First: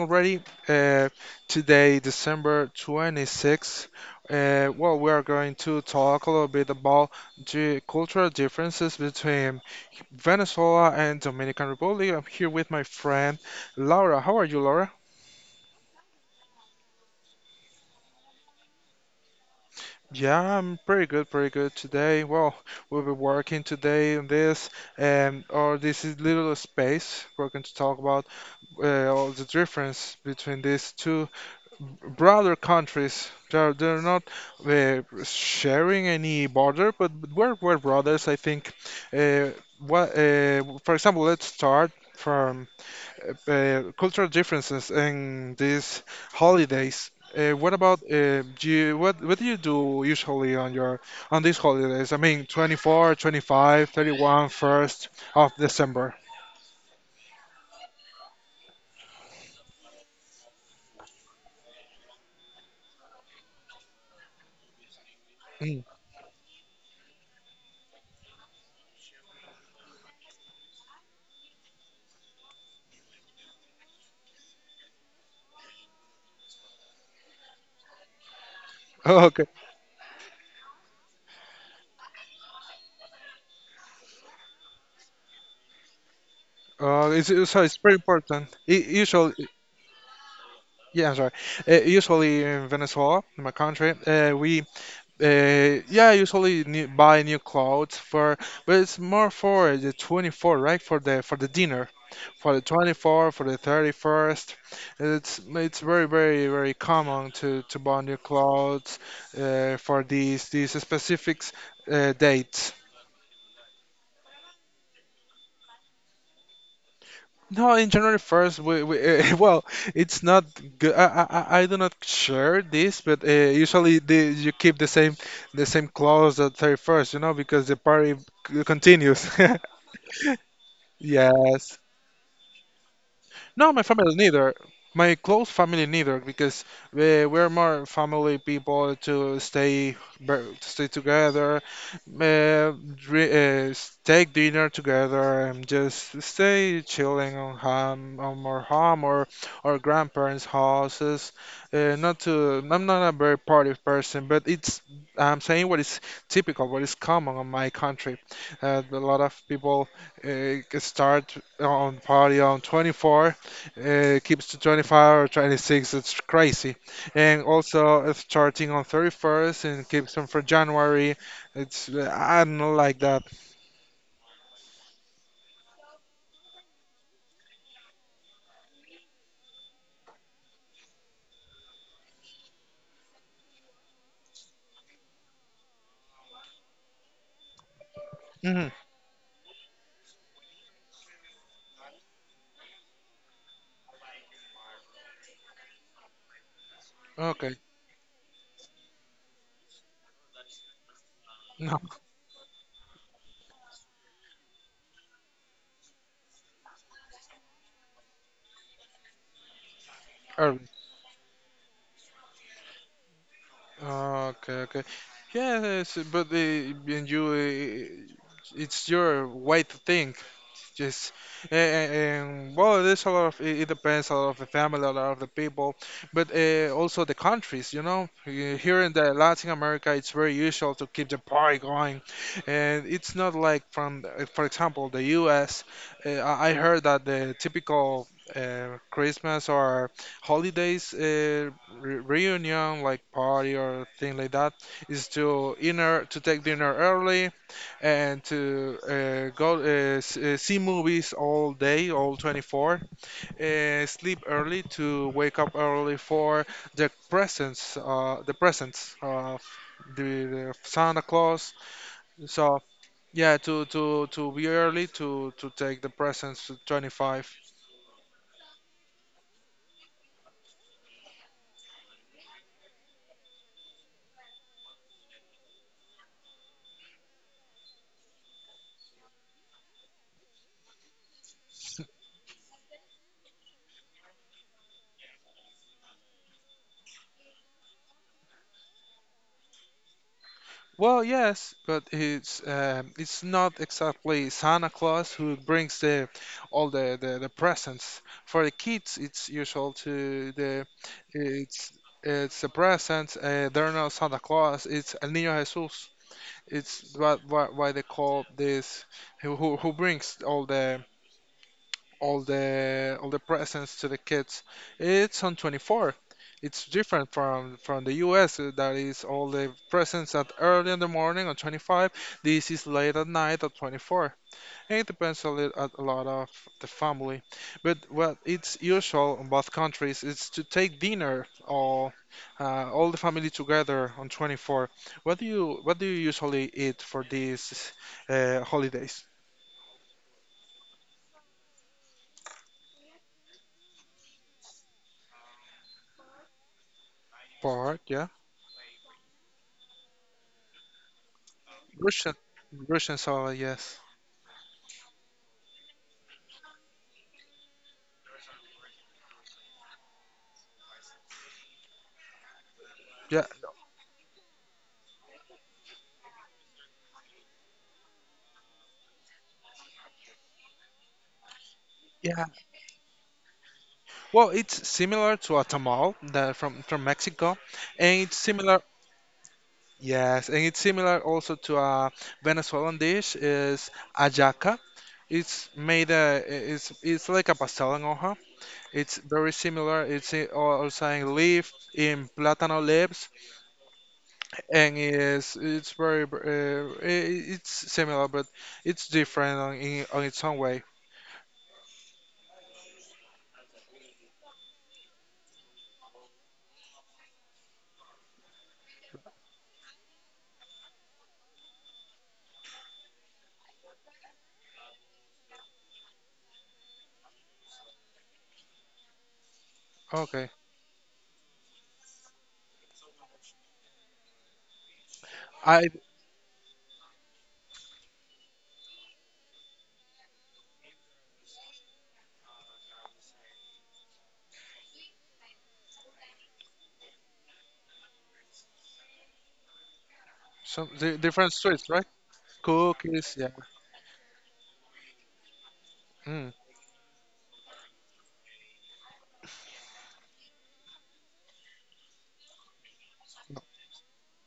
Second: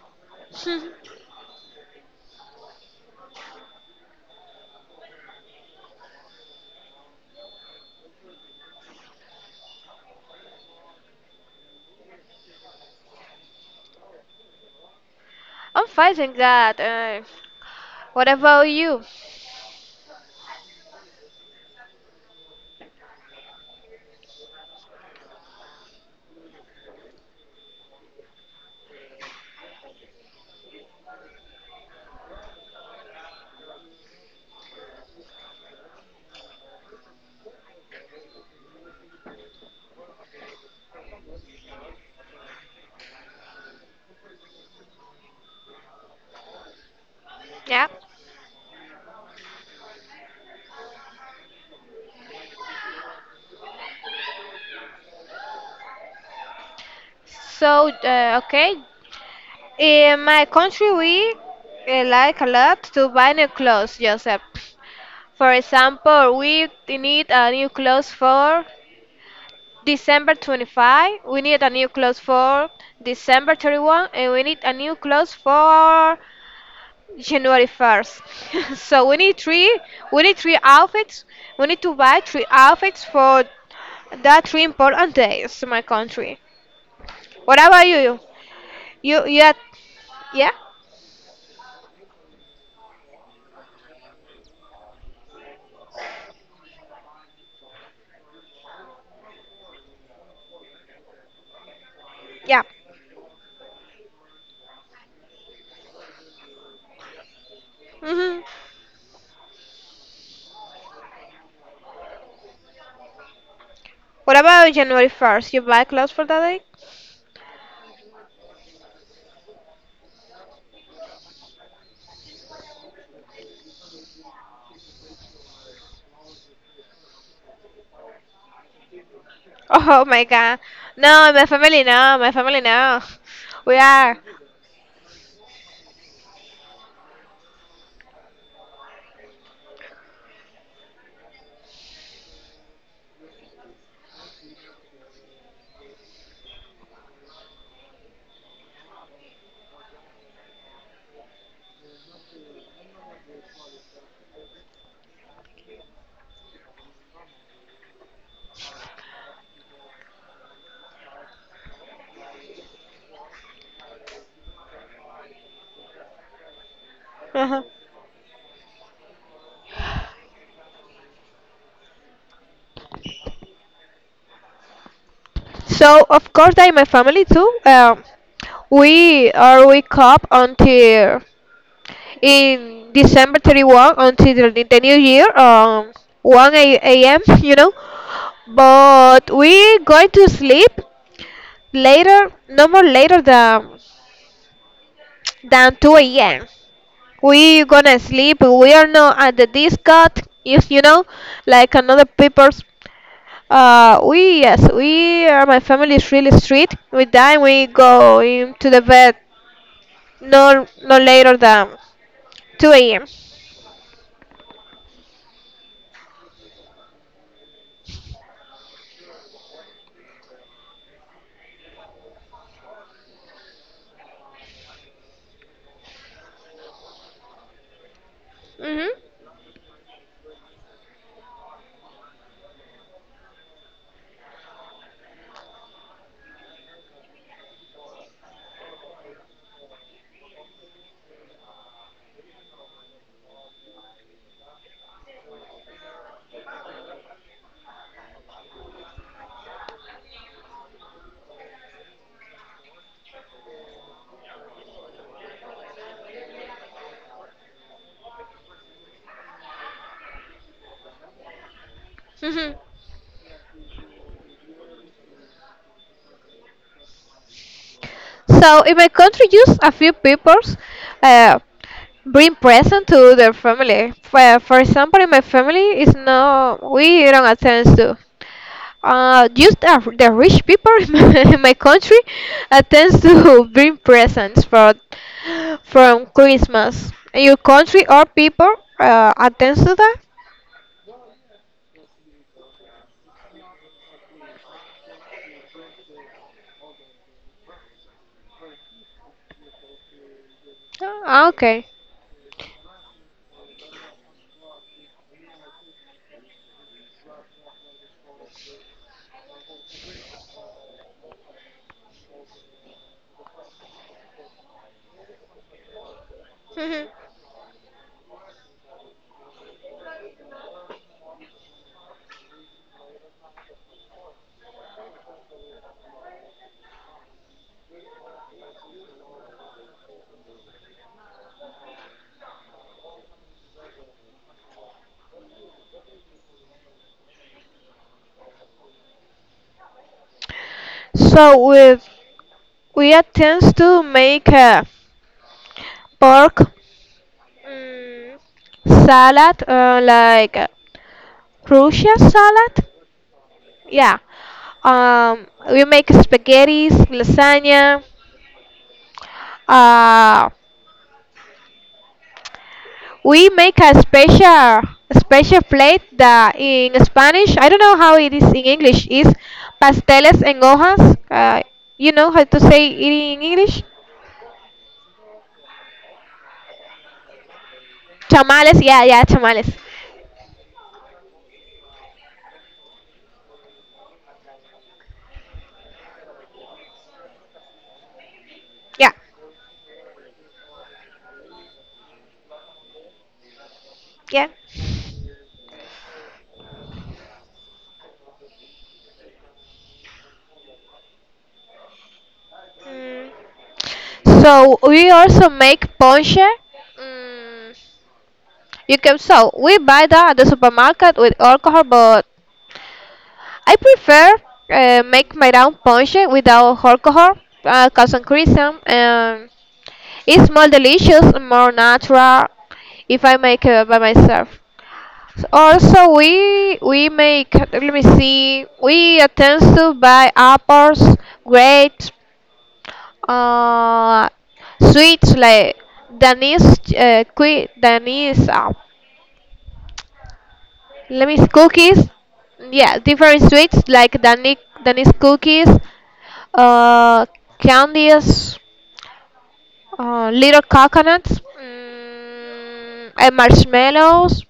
already. Today, December 26th. Well, we are going to talk a little bit about the cultural differences between Venezuela and Dominican Republic. I'm here with my friend Laura. How are you, Laura? I'm fighting that. What about you? Yeah, I'm pretty good, pretty good today. Well, we'll be working today on this, or this is little space. We're going to talk about all the difference between these two brother countries. They're not sharing any border, but we're brothers, I think. Uh, what, for example, let's start from cultural differences in these holidays. What Yeah. about what do you do usually on your on these holidays? I mean, 24, 25, 31, first of December. So, okay. In my country, we like a lot to buy new clothes, Joseph. For Mm. example, we need a new clothes for December 25, we need a new clothes for December 31, and we need a new clothes for January 1st. So we need three outfits. We need to buy three outfits for That's really important days to my country. What So it's about very you? important. I You usually, had, yeah? yeah, I'm sorry. Usually in Venezuela, in my country, we, yeah, usually buy new clothes for, but it's more for the 24, right? For the dinner, for the Yeah. 24, for the 31st. It's very very very common to buy new Hmm. clothes, for these specific dates. What about January 1st? You buy clothes for that day? No, in January 1st, well, it's not good. I do not share this, but usually you keep the same clothes at 31st, because the party continues. Oh my god. No, my Yes. family, no, my family, no. No, We my are. family neither. My close family neither, because we're more family people to stay to stay together, take dinner together, and just stay chilling on home, on our home or our grandparents' houses. Not to, I'm not a very party person, but it's I'm saying what is typical, what is common on my country. A lot of people start on party on 24 keeps to 25 or 26. It's crazy. And Uh-huh. also it's starting on 31st and keeps on for January. It's I don't know like that. So, of course, that in my family too. We are wake up until in December 31 until the new year, 1 a.m., you know. Hmm. But we going to sleep later, no more later than 2 a.m. Okay. We gonna sleep. We are not at the disco, if you know, like No. another people's. We yes, we are. My family is really strict. We die. We go into the bed no Early. no later than 2 a.m. Okay. Okay. Yes, but it's your way to think. Just And well, there's a lot of it depends a lot of the family, a lot of the people, but also the countries. Here Mhm. in the Latin America, it's very usual to keep the party going, and it's not like for example, the U.S. I heard that the typical Christmas or holidays re reunion, like party or thing like that, is to take dinner early and to see movies all day, all 24. Sleep early to wake up early for the presence of the Santa Claus. So Mhm. yeah, to be early to take the presents to 25. So in my country, just a few people uh, bring present to their family. For example, in my family, is no we don't attend to. Just the rich people in my country attends to bring presents for from Christmas. In your country or people attends to that? Well, yes, but it's not exactly Santa Claus who brings the all the presents for the kids. Ah, okay. it's it's the presents. They're not Santa Claus. It's El Niño Jesús. It's what why they call this who brings all the presents to the kids. It's on 24. It's Mhm. different from the US. That is all the presents at early in the morning on 25. This is late at night at 24. It depends a little at a lot of the family. But what it's usual in both countries is to take dinner or all the family together on 24. What do you usually eat for these holidays? So we we attend to make pork, Pork, yeah. Mm, salad like crucial Russian salad, Russian salad, yes. yeah, we make spaghetti lasagna, uh Yeah, we make a special plate that in Spanish I don't know how it is in English is pasteles en hojas, you know how yeah. to say it in English? Well, it's similar to a tamal that from Mexico, and it's Tamales, similar. yeah, yeah, tamales. Yes, and it's similar also to a Venezuelan dish is ajaca. It's made uh, it's like a pastel en hoja. Yeah, It's very similar. Also in plátano leaves, yeah. and it's very b- I- it's similar, but it's different in on its own way. Mm. So we also make ponche. Mm, you can so we buy that at the supermarket with alcohol, but I prefer make my own ponche without alcohol, cause increase and it's Okay, more delicious, more natural if I make it by myself. So I also, we make. Let me see. We attempt to buy apples, grapes, Uh, sweets like Danish, Danish, some let me different sweets, cookies. right? Yeah, Cookies, different yeah. sweets like Danish, Danish cookies, Mm. uh, candies, little coconuts, and marshmallows.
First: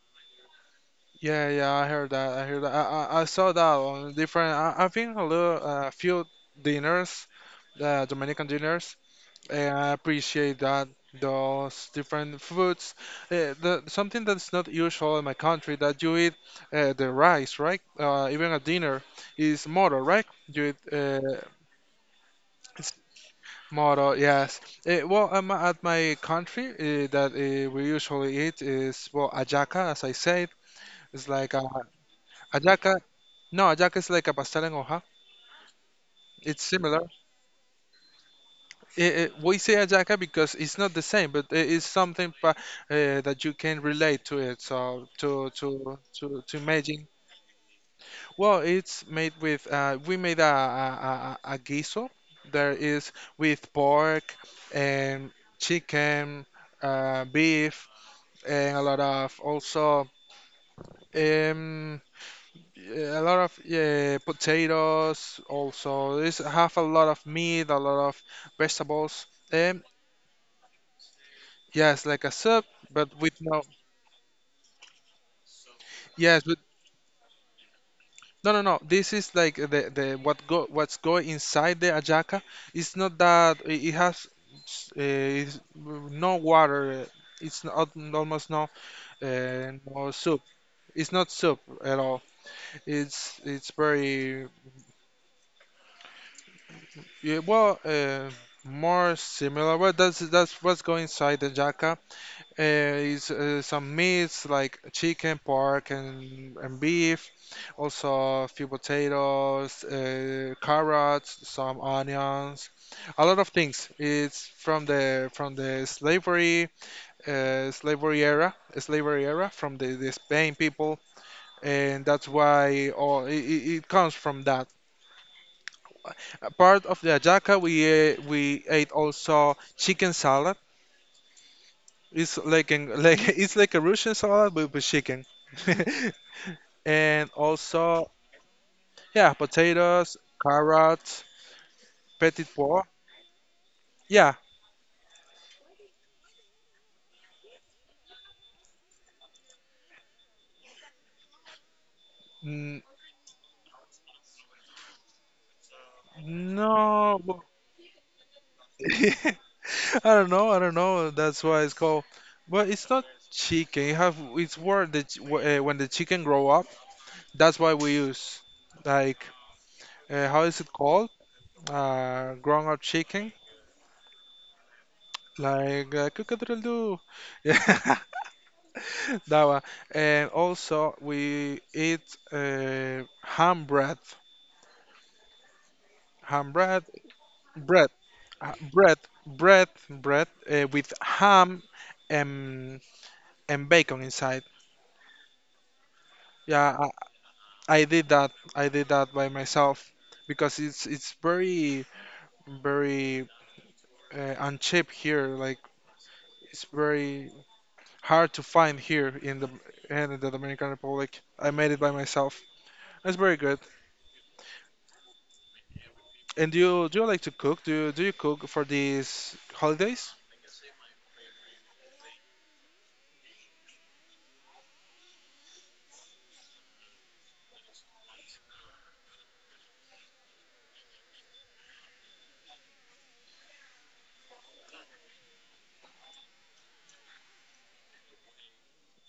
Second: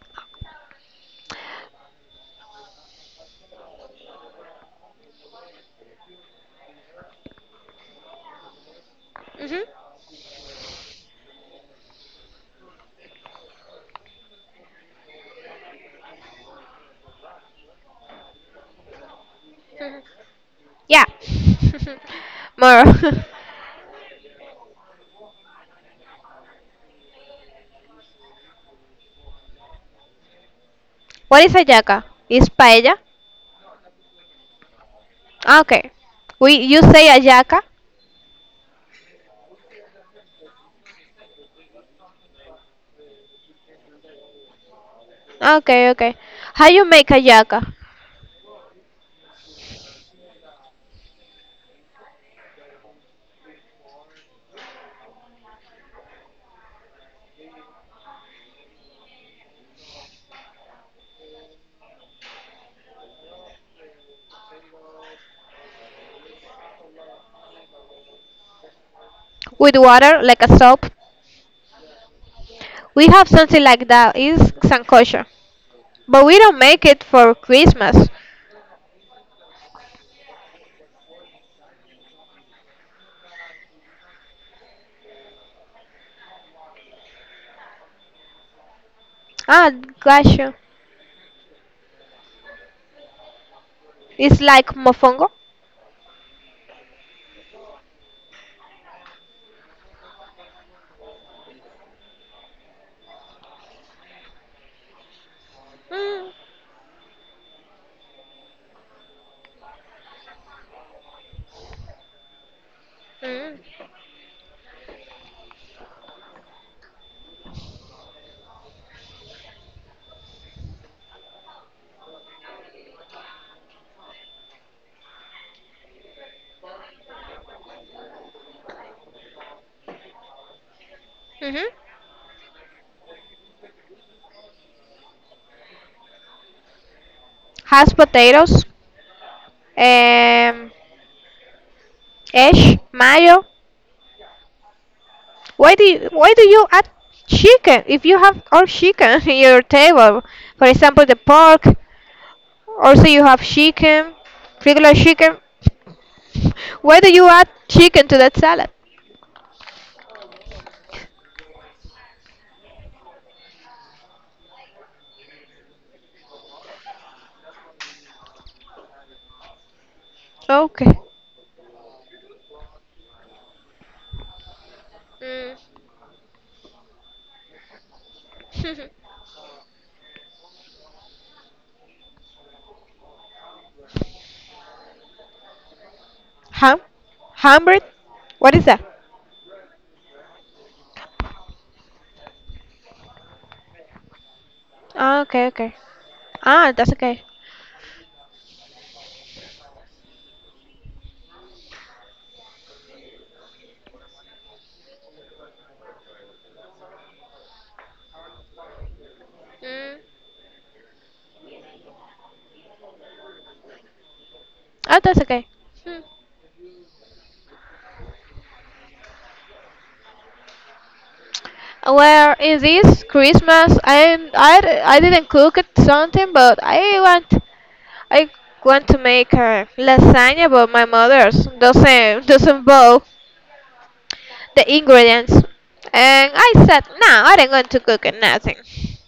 Yeah, yeah, I heard that. I heard that. I saw that on different. I've been a few dinners, Dominican dinners, Hmm. and I appreciate that those different foods. Something that's not usual in my country that you eat the rice, right? Even a dinner is moro, right? You eat Yeah. More. It's moro, yes. Well, at my country, that we usually eat is well ajaca, as I said. It's What is like a. ayaca? Is paella? Ajaca. No, Ajaka is like a pastel en hoja. Okay. We It's you similar. say ayaca? We say Ajaka because it's not the same, but it is something pa that you can relate to it. So to Okay, to okay. to to How you make imagine. ayaca? Well, it's made with we made a guiso. There is with pork and chicken, beef, and a lot of also um, yeah, a lot of potatoes also. This have a lot of meat, a lot of vegetables. With Um, water like a soap. yes, like a soup, We but have with something no. like that. It's sancocho, but we Yes, don't but make it for Christmas. no, no, no. This is like the what's going inside the ajaca. It's not that it has it's no water. It's not, almost no Ah, no soup. gotcha. It's not soup at all. It's It's very. like mofongo. Yeah, well, more similar. Well, that's what's going inside the jaca. Is some meats like chicken, pork, Mm. and beef. Also, a few potatoes, carrots, some onions, a lot of Mm. things. It's from the slavery slavery era from the Spain people, and that's why all it comes from that. A part of the ajaca we ate also chicken salad. Hmm. It's like an Like it's like a Russian salad but with chicken. And Has also, potatoes, yeah, potatoes, um, carrots, petit ash, pois, mayo. yeah. Why do you add chicken if you have all chicken in your table? For example, the pork. n- Also, you have chicken, regular chicken. Why do no. you add chicken to that salad? I don't know that's why it's called, but it's not chicken you have. It's where the ch- wh- When the chicken grow up, that's why we use, like, how is it Okay. called, grown up chicken. Like cockatoo, yeah, that one. And also we eat uh, ham bread, ham Ham? bread, Hamburg? bread, uh, What is that? bread, with ham and and bacon inside. Ah, okay, okay. Ah, Yeah, that's okay. I did that. I did that by myself because it's very very uncheap here. Like it's very hard to find here Mm. in the Dominican Republic. I made it by myself. That's very good. Ah, that's okay. Hmm. And do you like to cook? Do you cook for these holidays? Well, it is Christmas. I didn't cook it something, but I want to make a lasagna, but my mother's doesn't doesn't bow the ingredients, and I said no, I didn't want to cook it, nothing.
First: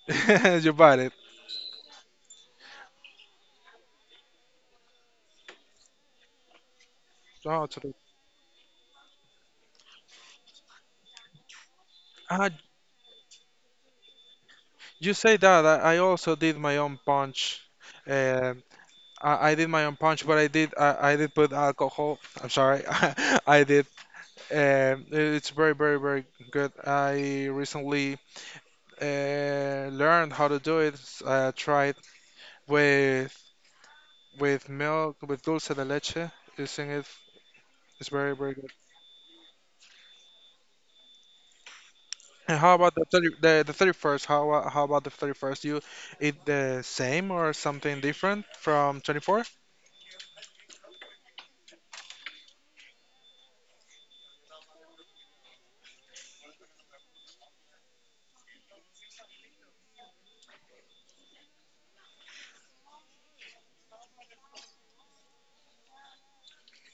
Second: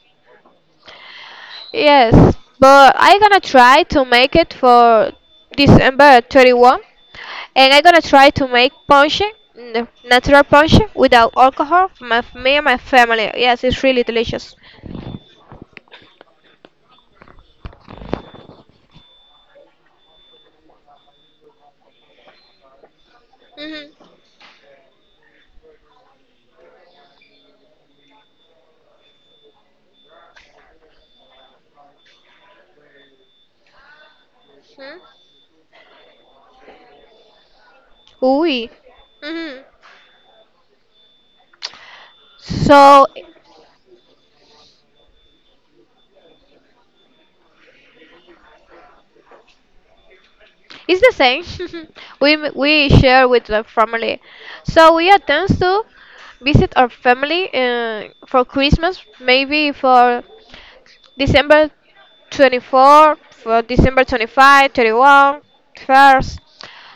You bought it. Yes, but I gonna try to make it for December 31, Oh, and I totally. gonna try to make ponche, natural ponche without alcohol for Ah, me and my family. Yes, it's really delicious. you say that. I also did my own punch. Um, I did my own punch, but I did put alcohol. I'm sorry. I did. Mhm. It's very very very good. I recently learned how to do it. Tried with with Mhm. milk with dulce de leche. Using it. It's very very Oui. good. Mhm. And how about So the 30, the 31st? How about the 31st? You eat the same or something different from 24? it's the same. We share with the family. So we attend to visit our family for Christmas, maybe for December 24, for December 25, 31st, 1st.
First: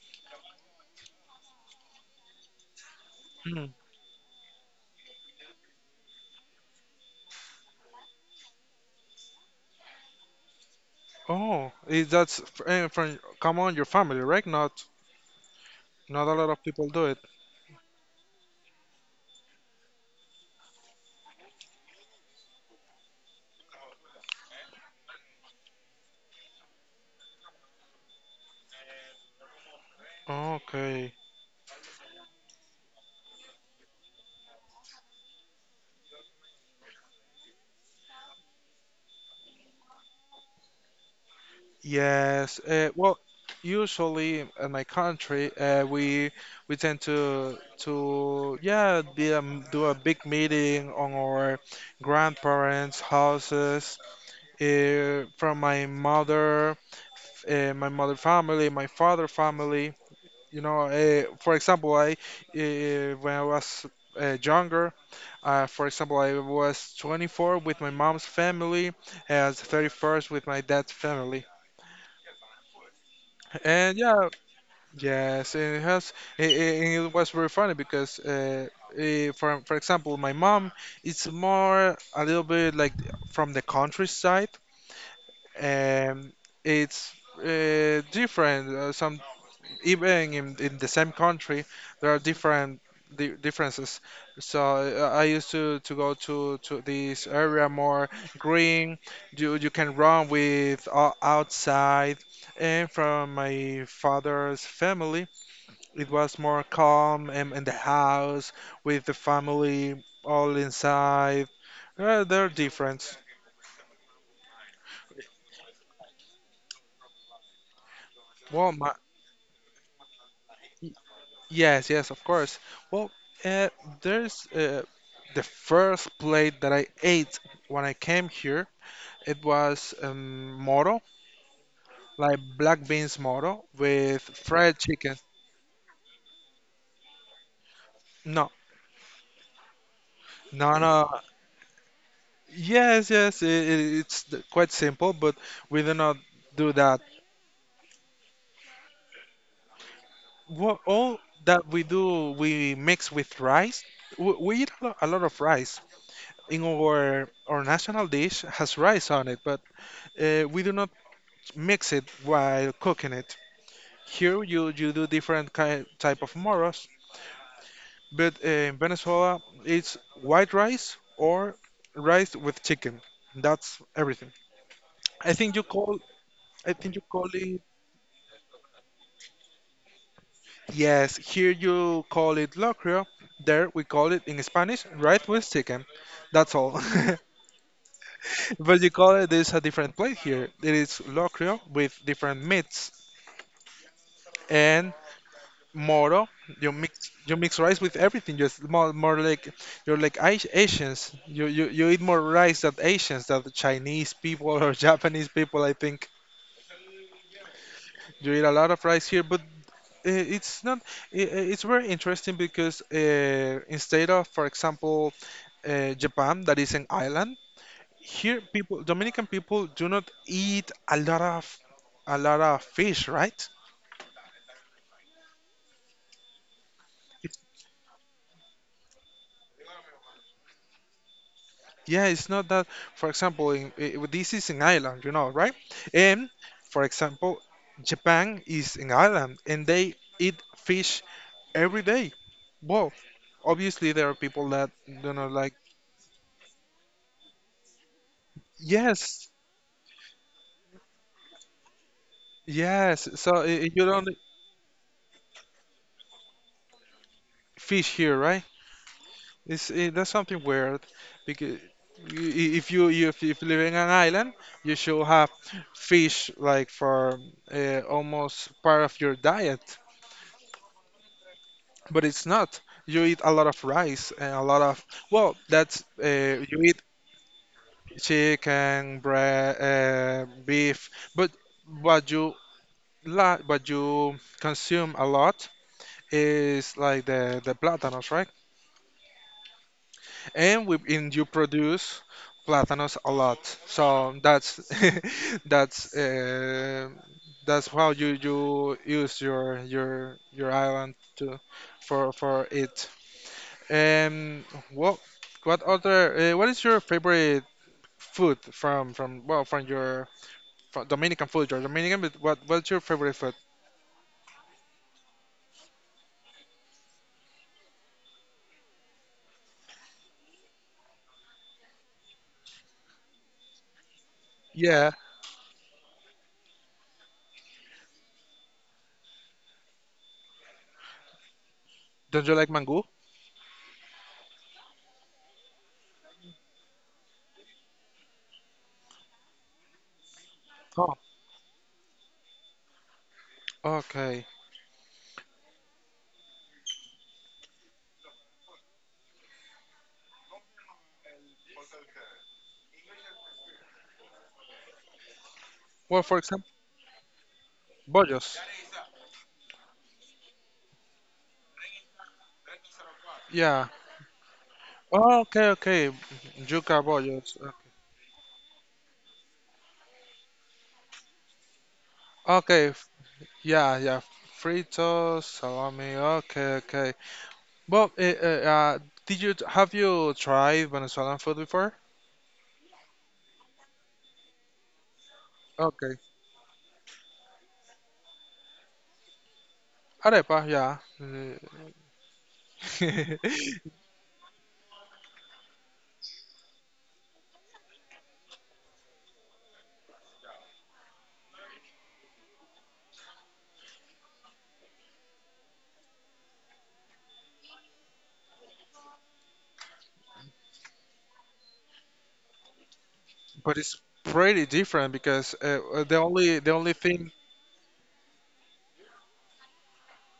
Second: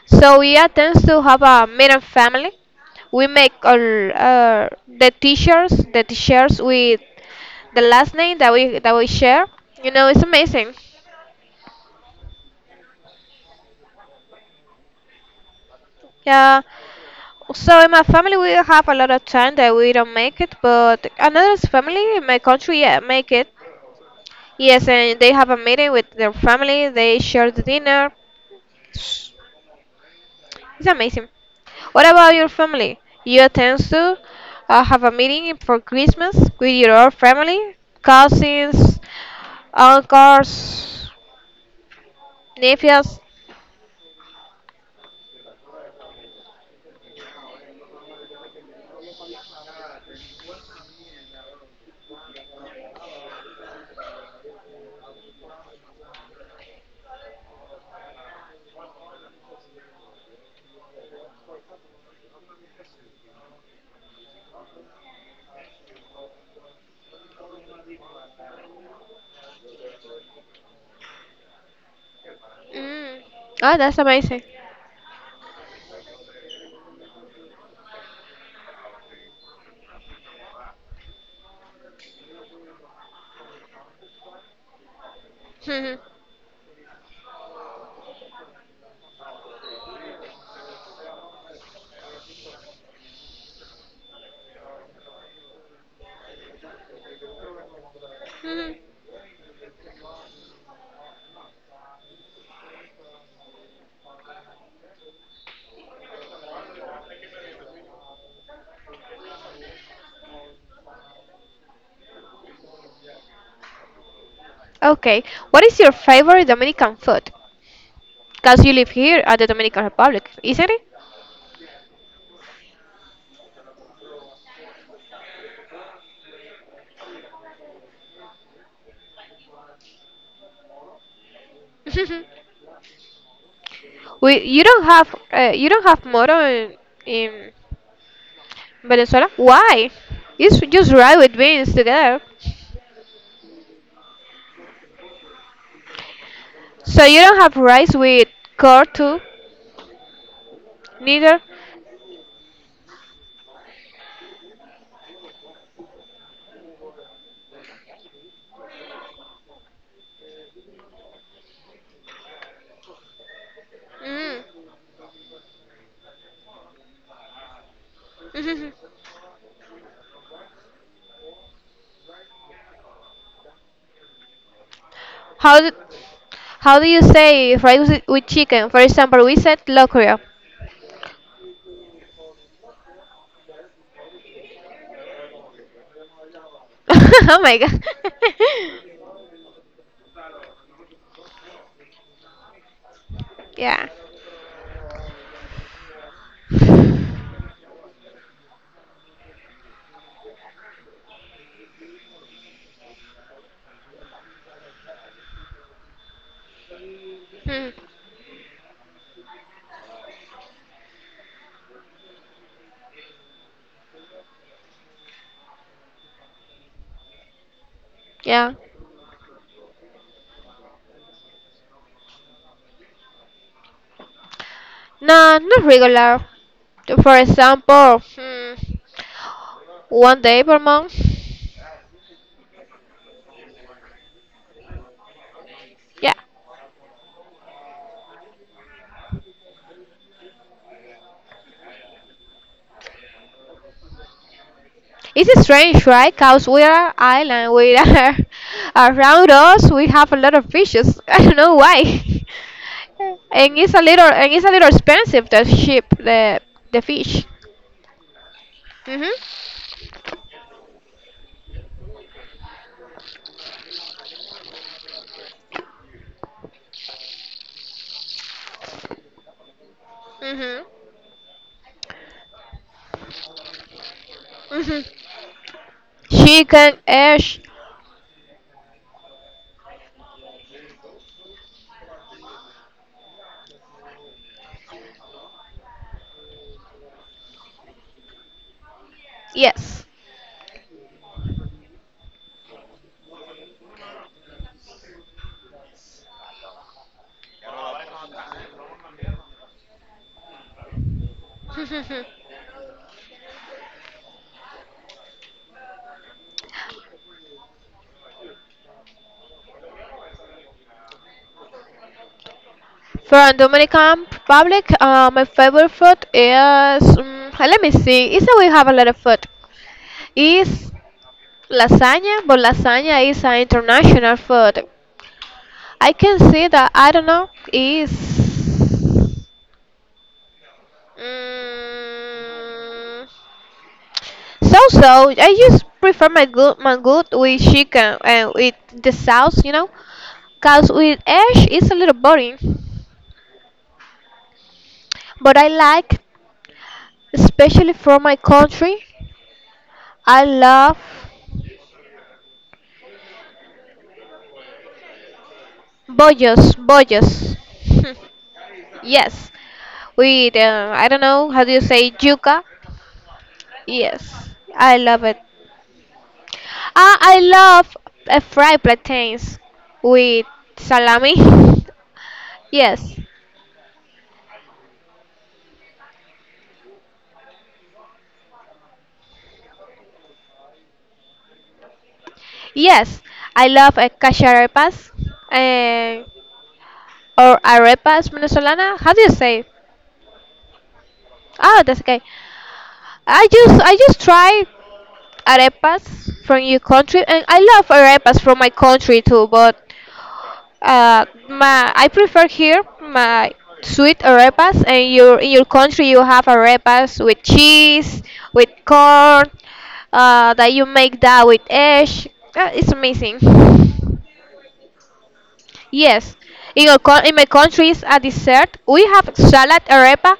So we attend to have a meeting family. We make Mm. all the t-shirts with the last name that we share. You know, it's amazing. Oh, is from come on your family, right? Not a lot Yeah. of people do it. So in my family we have a lot of time that we don't make it, but another family in my country, yeah, make it. Yes, and they have a meeting with their family. They share the dinner. It's Okay. amazing. What about your family? You tend to have a meeting for Christmas with your own family, cousins, uncles, Yes. Well, nephews. usually in my country, we tend to yeah be, do a big meeting on our grandparents' houses. Uh, from my mother, my mother family, my father family. For example, I when I was younger, for example, I was 24 with my mom's family, as 31st with my dad's family, Mm. Oh, and that's yeah, amazing. yes, and it was very funny because. For for example, my mom, it's more a little bit from the countryside, Mhm. and it's different. Some even in the same country there are different differences. So I used to go to this area more Mhm. green. You can run with outside. And from my father's family it was more calm and in the house with the family all inside. They're different. Okay. What is your favorite Dominican food? Because Well you live my here at the Dominican Republic, isn't it? Yes, yes, of course. Well, uh, there's the first plate that I ate when I came here. It was moro, like black beans moro with we fried chicken. You don't have moro in No, Venezuela. Why? It's no, just no. rice with beans together. Yes, yes, I quite simple, but we do not do that. So you don't have rice with curd too? What All Neither? that we do, we mix with rice. We eat a lot of rice. In our national dish has rice on it, but we do not. Mix it while cooking it. Here you, Mm. you do different type of moros, but in Venezuela it's white rice or rice with chicken. That's everything. I think how, you do, call I how do think you you call say it rice with chicken? For example, we said locrio. yes, here you call it locrio. There we call it in Spanish rice with chicken. That's all. Oh my god. But you call it this a different plate here. It is locrio with different meats Yeah. and Moro. You mix rice with everything. Just more like you're like Asians. You eat more rice than Asians, than the Chinese people or Japanese people. I think Hmm. you eat a lot of rice here, but it's not. It's very interesting because instead of, for example, Japan, that is an island, here Yeah. people Dominican people do not eat a lot of fish, right? No, not regular. For example, one day per month. Yeah, it's not that. For example, this is an island, right? Yeah. And for example, Japan is an island, and they eat fish every day. Well, obviously there are people that It's like strange, right? Because we are island, we are yes, around us, we have a lot of fishes. I don't know why. yes. So and it's a you don't little, and it's a little expensive the ship, the fish. fish here, right? Mhm. It's I That's something weird because if you live in an island, you should have fish like for almost part of your diet. Mhm. But it's not. You eat a lot of rice and a lot Mhm. of, well, that's, you Chicken, eat ash. chicken, bread, beef, but what you la what you consume a lot is like the platanos, right? Yes. And you produce platanos a lot. So that's, that's, uh, that's how you use your island to, for it. Um, what what other what is your favorite food from your from Dominican food? You're Dominican, but what's your favorite food? From Dominican Republic, my favorite food is, let me see. It's that we have a lot of food. Is lasagna, but lasagna is an international food. Yeah, I can say that I don't know is don't you like mango? mm, so. I just prefer my good with chicken and with the sauce, you know, cause Oh, with ash it's a little boring. okay. But I like, especially from my country, I love Well, for example, bollos bollos. bollos. Yes, with I don't know how do you say yuca. Yeah. Yes, I love Oh, it. okay, okay. Yuca Ah, I bollos. Love fried plantains with salami. Okay. Yes, Yeah, yeah. Fritos, salami. Okay, okay. Well, did you have you tried Venezuelan food before? yes, I love cacharepas Okay. uh, or arepas venezolana. How do you say? Arepa, yeah. Oh, that's okay. Uh, I just I just try arepas from your country, and I love arepas from my country too. But I prefer here my sweet arepas, and your in your country you have arepas with cheese, with corn, that you make that with eggs. It's amazing. But it's pretty different because the Yes, only thing, in my country is a dessert. We have salad arepa,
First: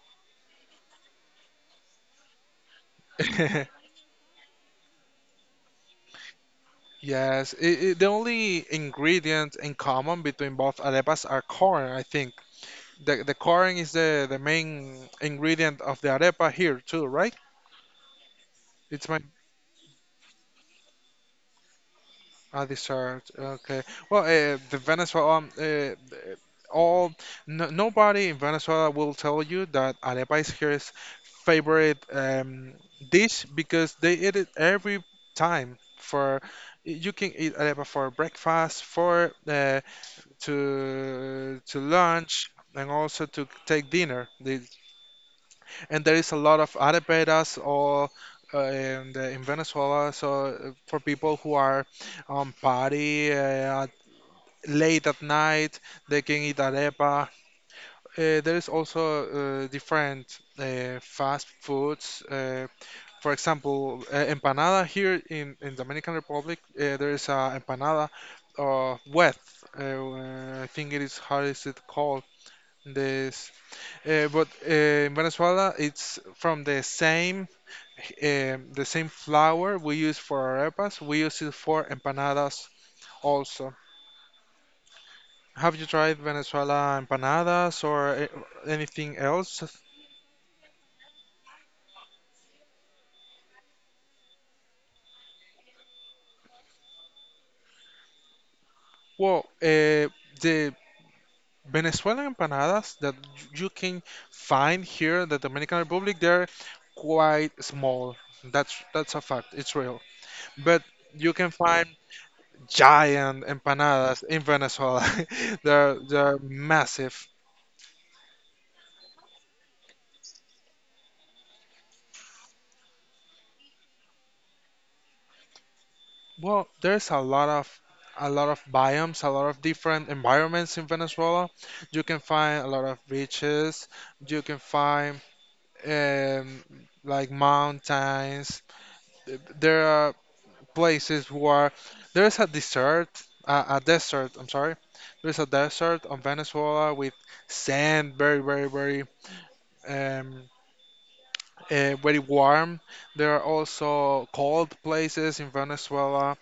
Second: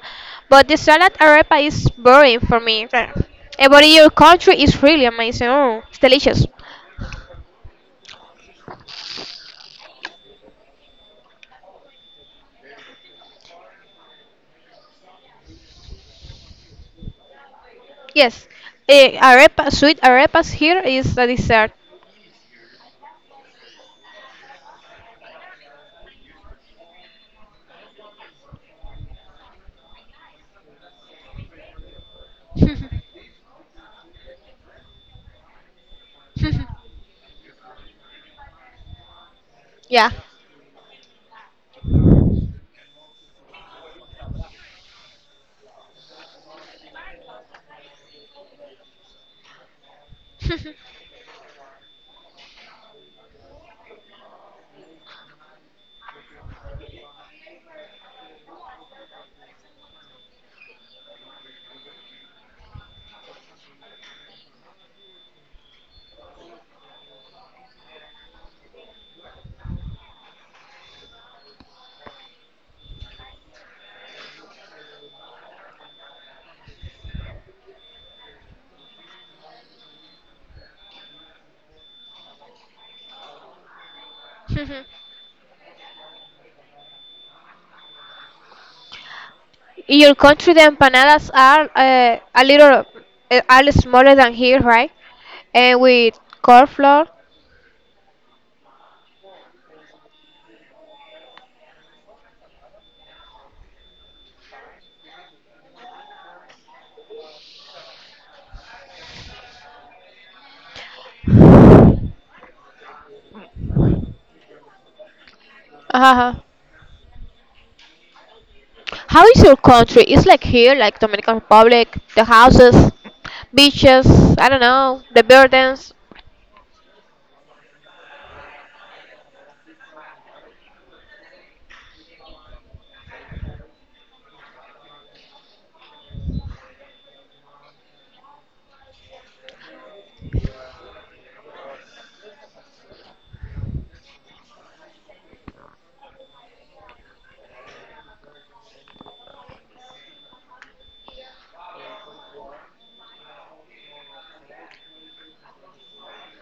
but the salad arepa is boring for me. But in your country is really amazing. Oh, it's delicious. yes, it, the only ingredient in common between both arepas are corn, I think. The corn is the main ingredient of the arepa here too, right? Yes, It's my sweet arepas here is a dessert. I desert. Okay. Well, the Venezuela, all no, nobody in Venezuela will tell you that arepa is his favorite dish because they eat it every time. For you can eat arepa for breakfast, for Yeah. To lunch, and also to take dinner. They, and there is a lot of areperas or in Venezuela. So for people who are on party late at night, they can eat arepa. There is also different fast foods. For example, empanada here in Dominican Republic, there is a empanada wet. I think it is how is it called? This, but in Venezuela, it's from the same flour we use for arepas, we use it for empanadas also. Have you tried Venezuela empanadas or anything else? In your country, the empanadas are a little are smaller than here, right? And with cornflour. Well, the Venezuelan empanadas that you can find here in the Dominican Republic, they're quite small. That's a fact. It's real. But you can find giant empanadas in Venezuela. They're Uh-huh. they're massive. How is your country? It's like here, like Dominican Republic, the houses, beaches. I don't know, the buildings. Well, there's a lot of biomes, a lot of different environments in Venezuela. You can find a lot of beaches. You can find um, like mountains. There are places where there's a desert, a desert. I'm sorry. There's a desert on Venezuela with sand, very, very, very, um, very warm. There are also cold places in Venezuela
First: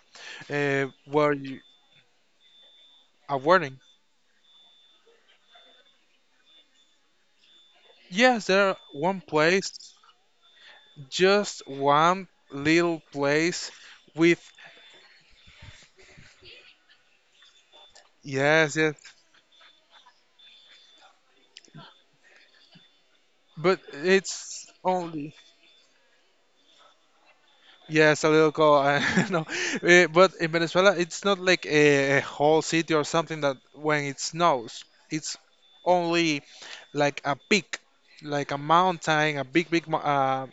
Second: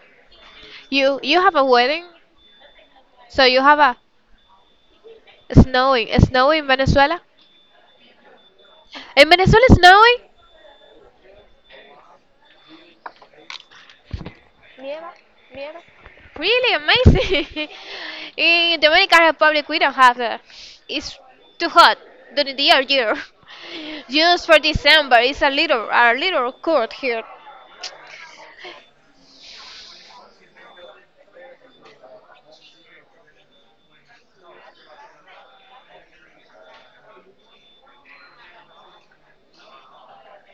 You where you have you, a wedding, a so you have warning a snowing. Is snowing in Venezuela? Yes, there are one In Venezuela, place, it's snowing? just one little place with Really amazing. yes, In yes, Dominican Republic, we don't have that. It's too hot during the year. but Just for it's December, only it's a little cold here. yes, a little call. No, but in Venezuela, it's not like a whole city or something that when it snows, it's only like a peak, like a mountain, a big, big,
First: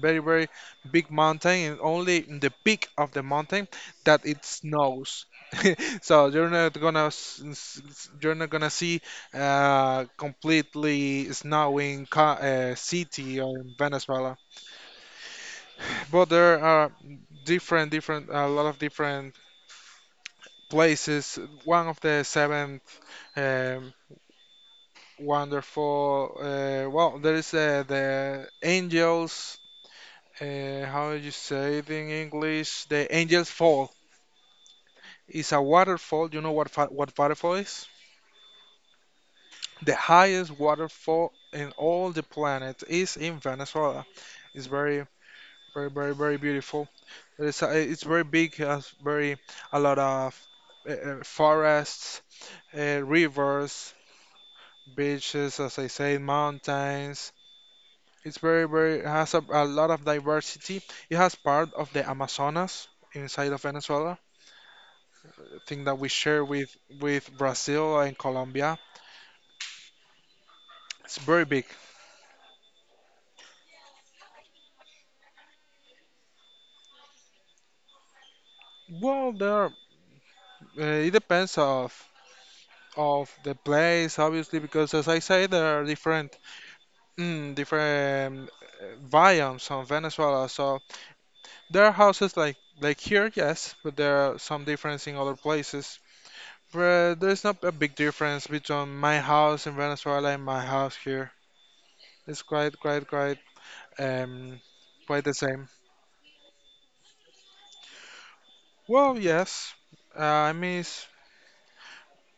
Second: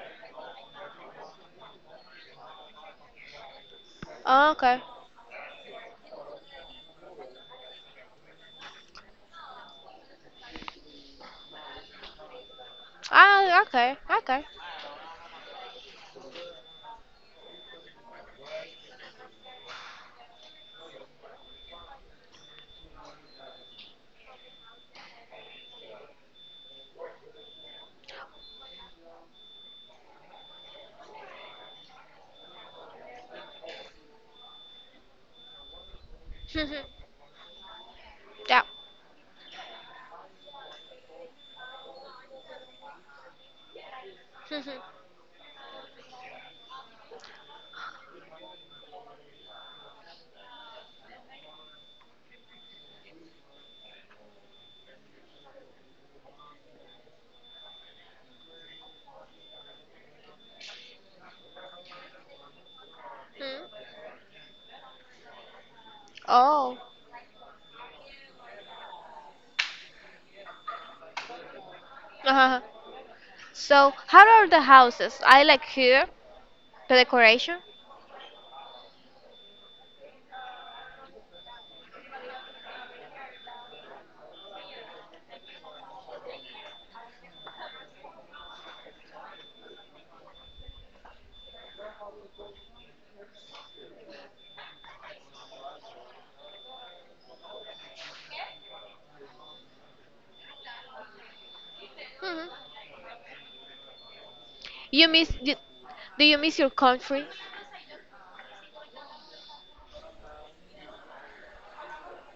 very, very big mountain, and only in the peak of the mountain that it Okay. snows. So you're not gonna, you're not gonna see completely snowing city Ah, in okay, Venezuela. okay. But there are different, different, a lot of different places. One of the seven um, wonderful. Well, there is the angels how you say it in English? The Angel's Fall. It's a waterfall. You know what Mhm. What waterfall is? Yeah. The highest waterfall in all the planet is in Venezuela. It's Hmm. very, very, very, very beautiful. It's very big. Has very a lot of forests, rivers, beaches, as I say, mountains. It's very, very has a lot of diversity. It has part of the Amazonas inside of Venezuela thing that we share with Oh. Brazil and Colombia. It's very big. Uh-huh. So, how are the houses? I like here the decoration. Well, there it depends of the place, obviously, because as I say, there are different different biomes on Venezuela. So there are houses like here, yes, but there are some difference in other places. But there's not a big difference between my house in Venezuela and my house here. It's Mhm. Quite um You quite miss? the same. Do you miss your country? Well, yes, I miss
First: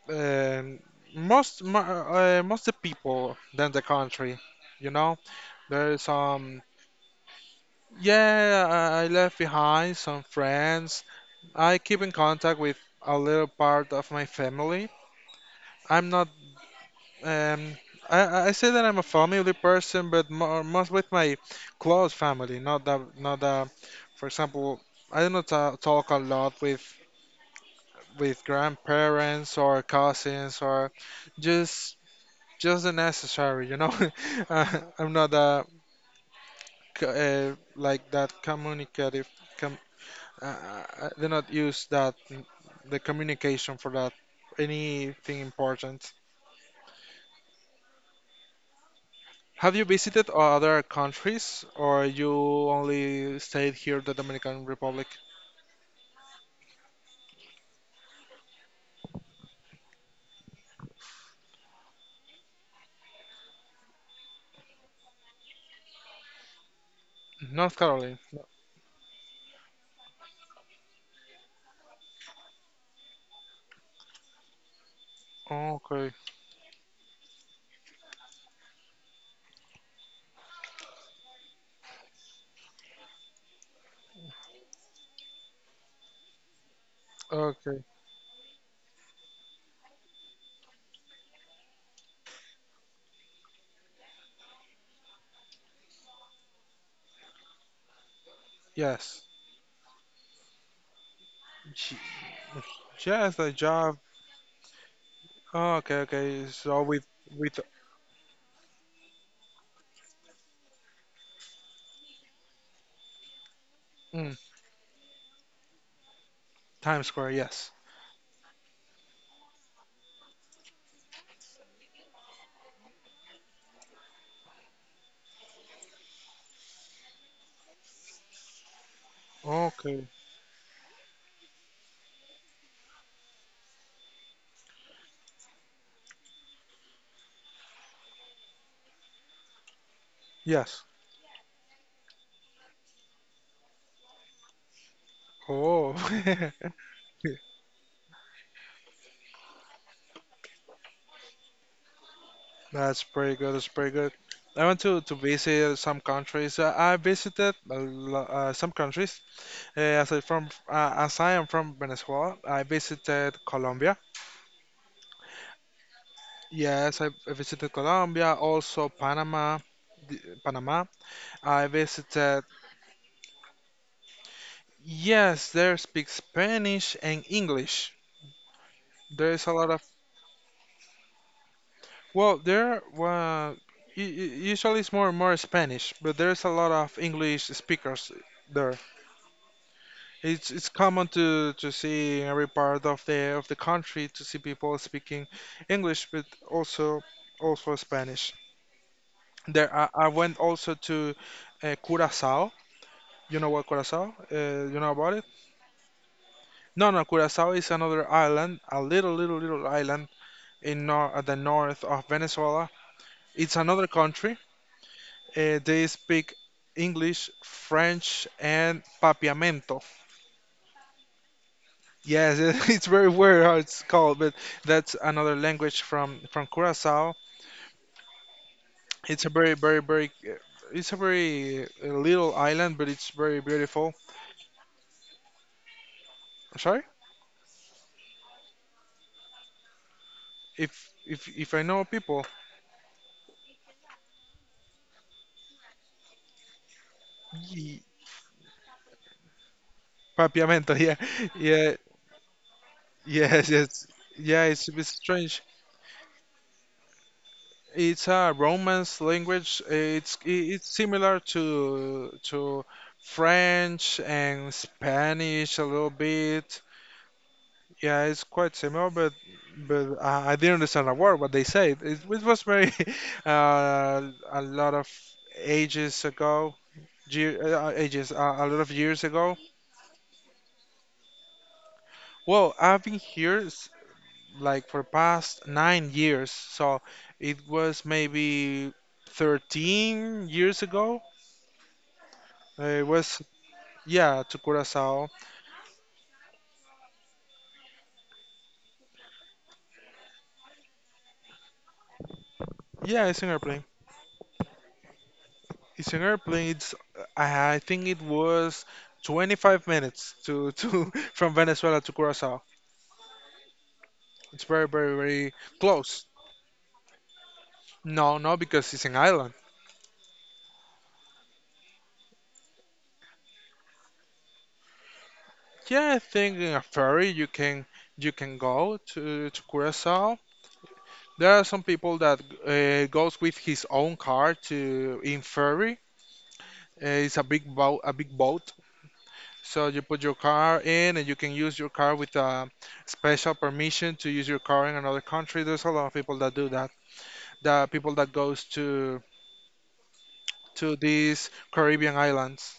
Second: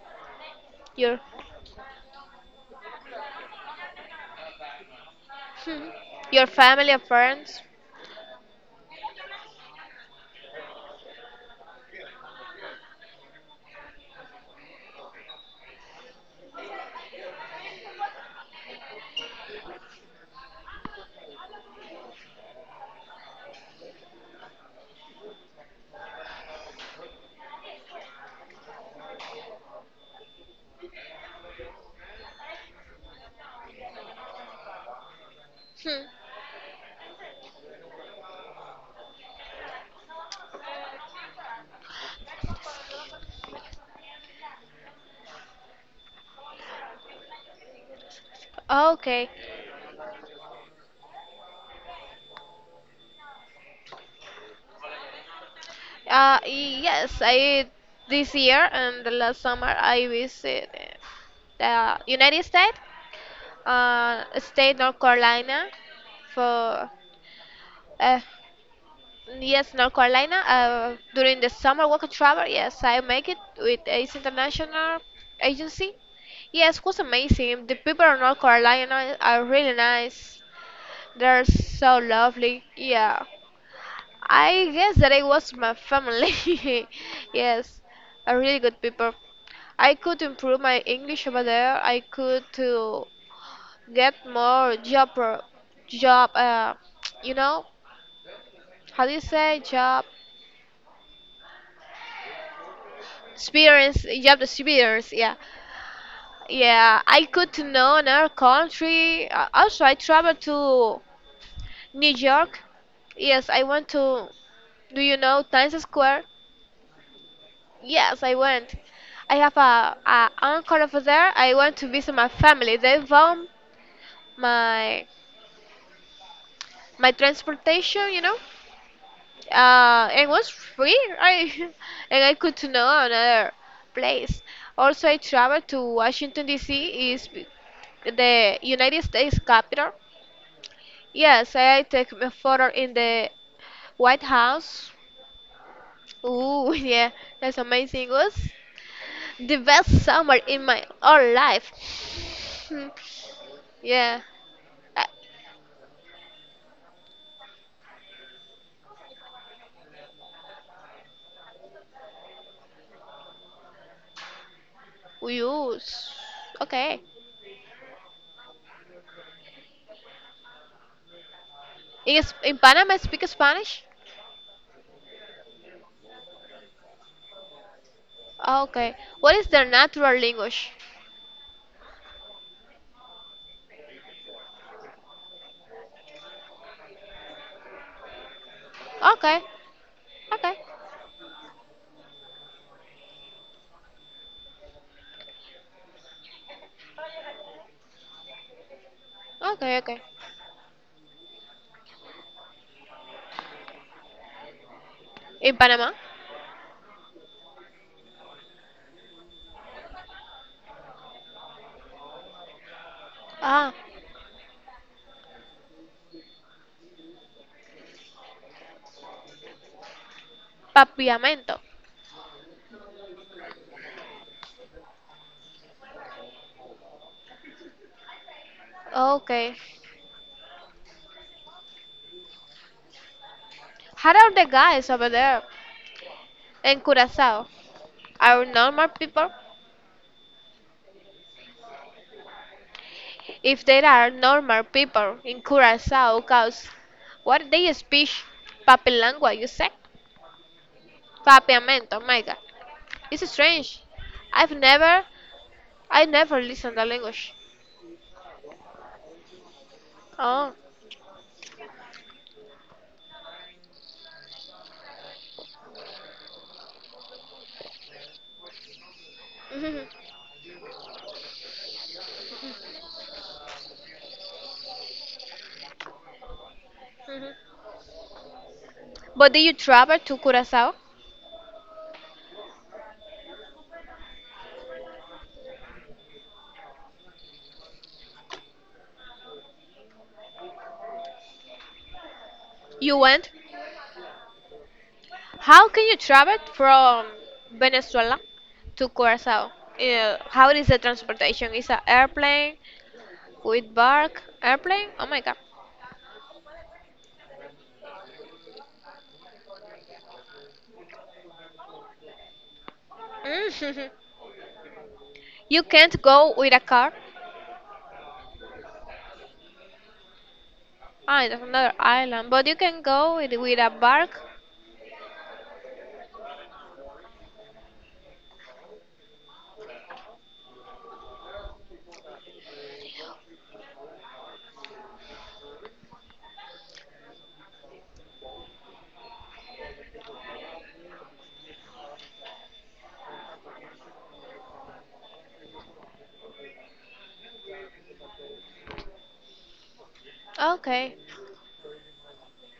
Um, Your most most the people than the country, you know. Mhm. There's Your some family and friends? yeah, I left behind some friends. I keep in contact with a little part of my family. I'm not um I say that I'm a family person, but more most with my close family, not the for example, I do not ta talk a lot with grandparents or cousins or just just the necessary, you know. I'm not Hmm. Like that communicative. Com- uh, uh, I do not use that the communication for that anything important. Okay. Have you visited other countries, or you only stayed here, the Dominican Republic? Yes, I this year and the last summer I visit the United States, state North Carolina for North Carolina. uh, yes, North Carolina during the summer work and travel. Yes, I make it with Ace International Agency. Okay. Yes, it was amazing. The people of North Carolina are really nice. They're so lovely. Yeah. I guess that I was my family. Okay. Yes, are really good people. I could improve my English over there. I could to get more job, job. You know, how do Yes. you say job She- Yes, the job. experience? Job experience. Yeah, Okay. Okay. So yeah. I could with to know another country. Also, I traveled to New York. Yes, I went to. mm, Do you know Times Square? Times Square. Yes. Yes, I went. I have a uncle over there. I went to visit my family. They found my my transportation, Okay. And it was free. I and I could to know another place. Also, I traveled to Washington D.C. is the United States capital. Yes. Yes, I take a photo in the White House. Oh, Ooh, yeah, that's amazing. It was the best summer in my whole life. Hmm, that's pretty good. That's pretty good. yeah. I went Uh, to visit some countries. I visited a lo some countries. As I am from Venezuela, I visited Colombia. Use. Yes, Okay. I visited Colombia. Also Panama, Panama. I In, Sp- visited. in Panama, I speak Spanish? Yes, there speak Spanish and English. Okay. What There's is a their lot of natural language? well, there well, usually it's more Spanish, but there's a lot of English speakers there. Okay. It's Okay. it's common to see in every part of the country to see people speaking English, but also Spanish. There, Okay, okay. I went also to Curacao. You know what Curacao? You know about it? In Panama? No, no. Curacao is another island, a little, little, little island in nor at the north of Venezuela. It's Ah, another country. They speak English, French, and Papiamento. papiamento. Yes, it's very weird how it's called, but that's another language from Curacao. It's a very, Okay. very, very, it's a very little island, but it's very beautiful. How are the guys over there Sorry, in Curacao? Are normal people? if if I know people, If there are normal people in Curacao, cause what they Ye- speak? Papi lengua, you say? Papiamento, yeah, yeah, Papiamento, oh my God. It's yes, strange. yes, yeah. I've It's a bit never, strange. I never listened the language. It's a Romance language. It's Oh. it's similar to French and Spanish a little bit. Yeah, it's quite similar, Mhm, but I didn't understand a word what they said. It was very a lot of ages ago, ge- mhm. Ages a lot of years But ago. did you travel to Curacao? Well, I've been here like for past 9 years, so it was maybe 13 years ago. It You was went? yeah to Curacao. How can you travel from Venezuela to Curacao? How is the transportation? Is a airplane Yeah, it's an airplane. with bark? Airplane? Oh my God. His singer played, I think it was 25 minutes to from Venezuela to Curacao. Mhm. It's very, very, very You can't close. go with a car. No, no, because it's an island. Ah, it's another island, but you can go with a bark. Yeah, I think in a ferry you can go to Curacao. There are some people that goes with his own car to in ferry. It's a big boat, a big boat. So you put your car in, and you can use your car with a special permission to use your car in another country. There's a lot of people that do that. The people that goes to Okay. these Caribbean islands.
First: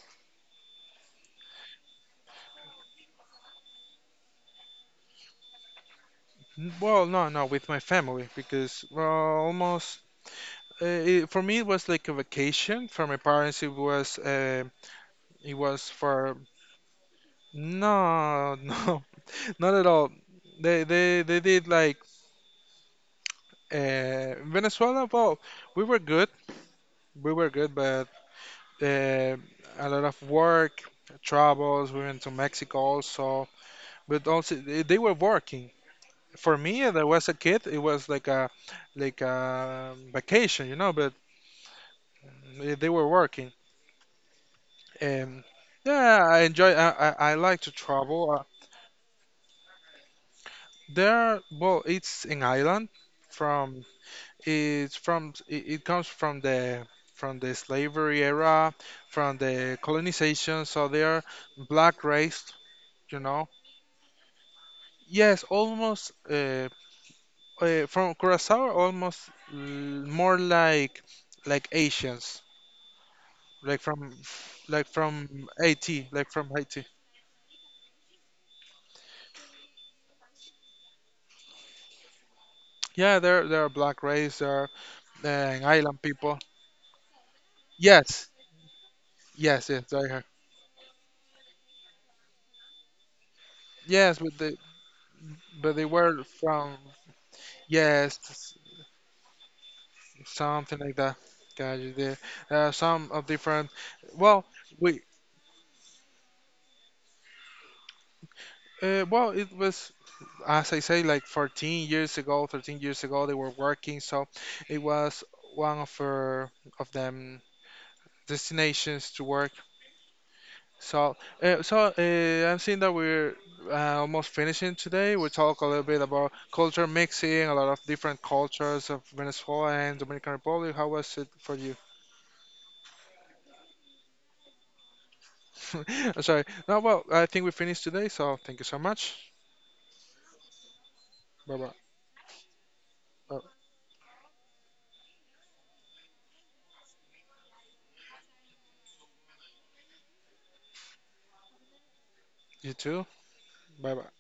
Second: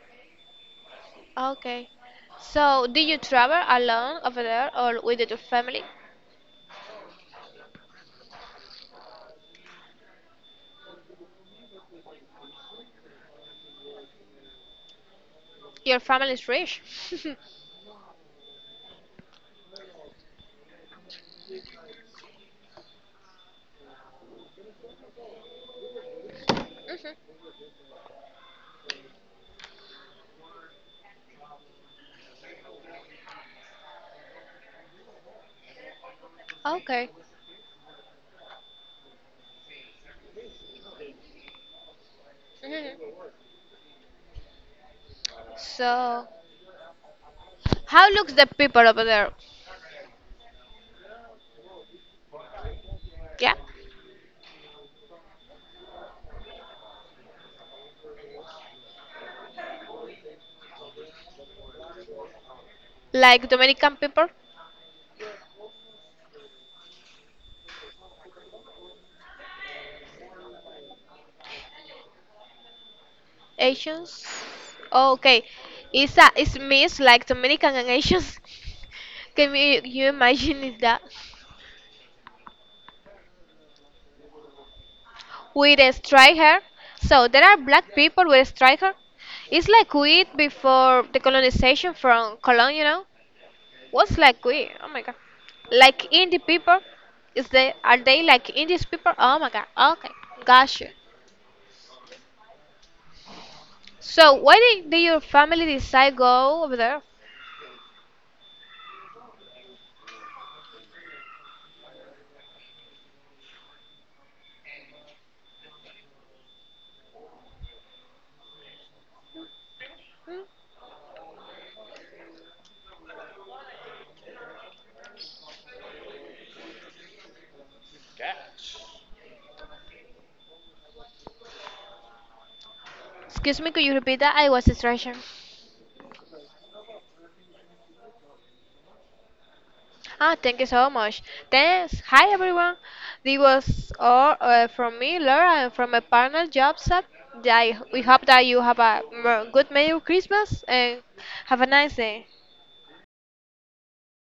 Okay. So, do you travel alone over there or with your family? Well, no, no, with my family because well, almost for me it was like a vacation. For my parents, it was Your family for is rich. no, no, not at all. They did like Venezuela. Well, we were good, we Mhm. were good, but uh, a lot of work, troubles. We went to Mexico also, but also they were working. For me that Okay. was a kid it was like a vacation you know but they were Mhm. working and yeah So, I enjoy I like to how looks travel the people over there? there well it's an island Yeah, from it's from it comes from the slavery era from the colonization so they're black race you know like Dominican people, yes almost from curacao almost more like asians like from Asians. like from Okay, Haiti, it's like a from it's Haiti. mixed like Dominican and Asians. Can you imagine it that Yeah, they're black race, they're uh, with a island people. straight hair? So there are black people Yes, with a straight hair. It's yes, yes, like I heard. wheat before the colonization from Colombia, you know. What's Yes, like we? Oh my god. but they Like were indie from people? Is they are yes, they like indie people? Oh my god. Okay. something Gotcha. like that. God, you did. Some of different. So Well, why did we your family decide go over there? Well it was as I say like 14 years ago, 13 years ago they were working, so it was one of her of them destinations to work Hmm? So, I'm seeing that we're almost finishing today. We talk a little bit about culture mixing, a lot of different cultures of Venezuela and Dominican Republic. How was it for you? Excuse me, could you repeat that? I was distraction. I'm sorry. No, well, I think we finished today. So, thank you so much. Ah, thank you so much. Bye bye. Thanks. Hi everyone. This Uh, was all from me, Laura, and from my partner, job set. We hope that you have a good Merry Christmas and have a nice day. you too. Bye bye.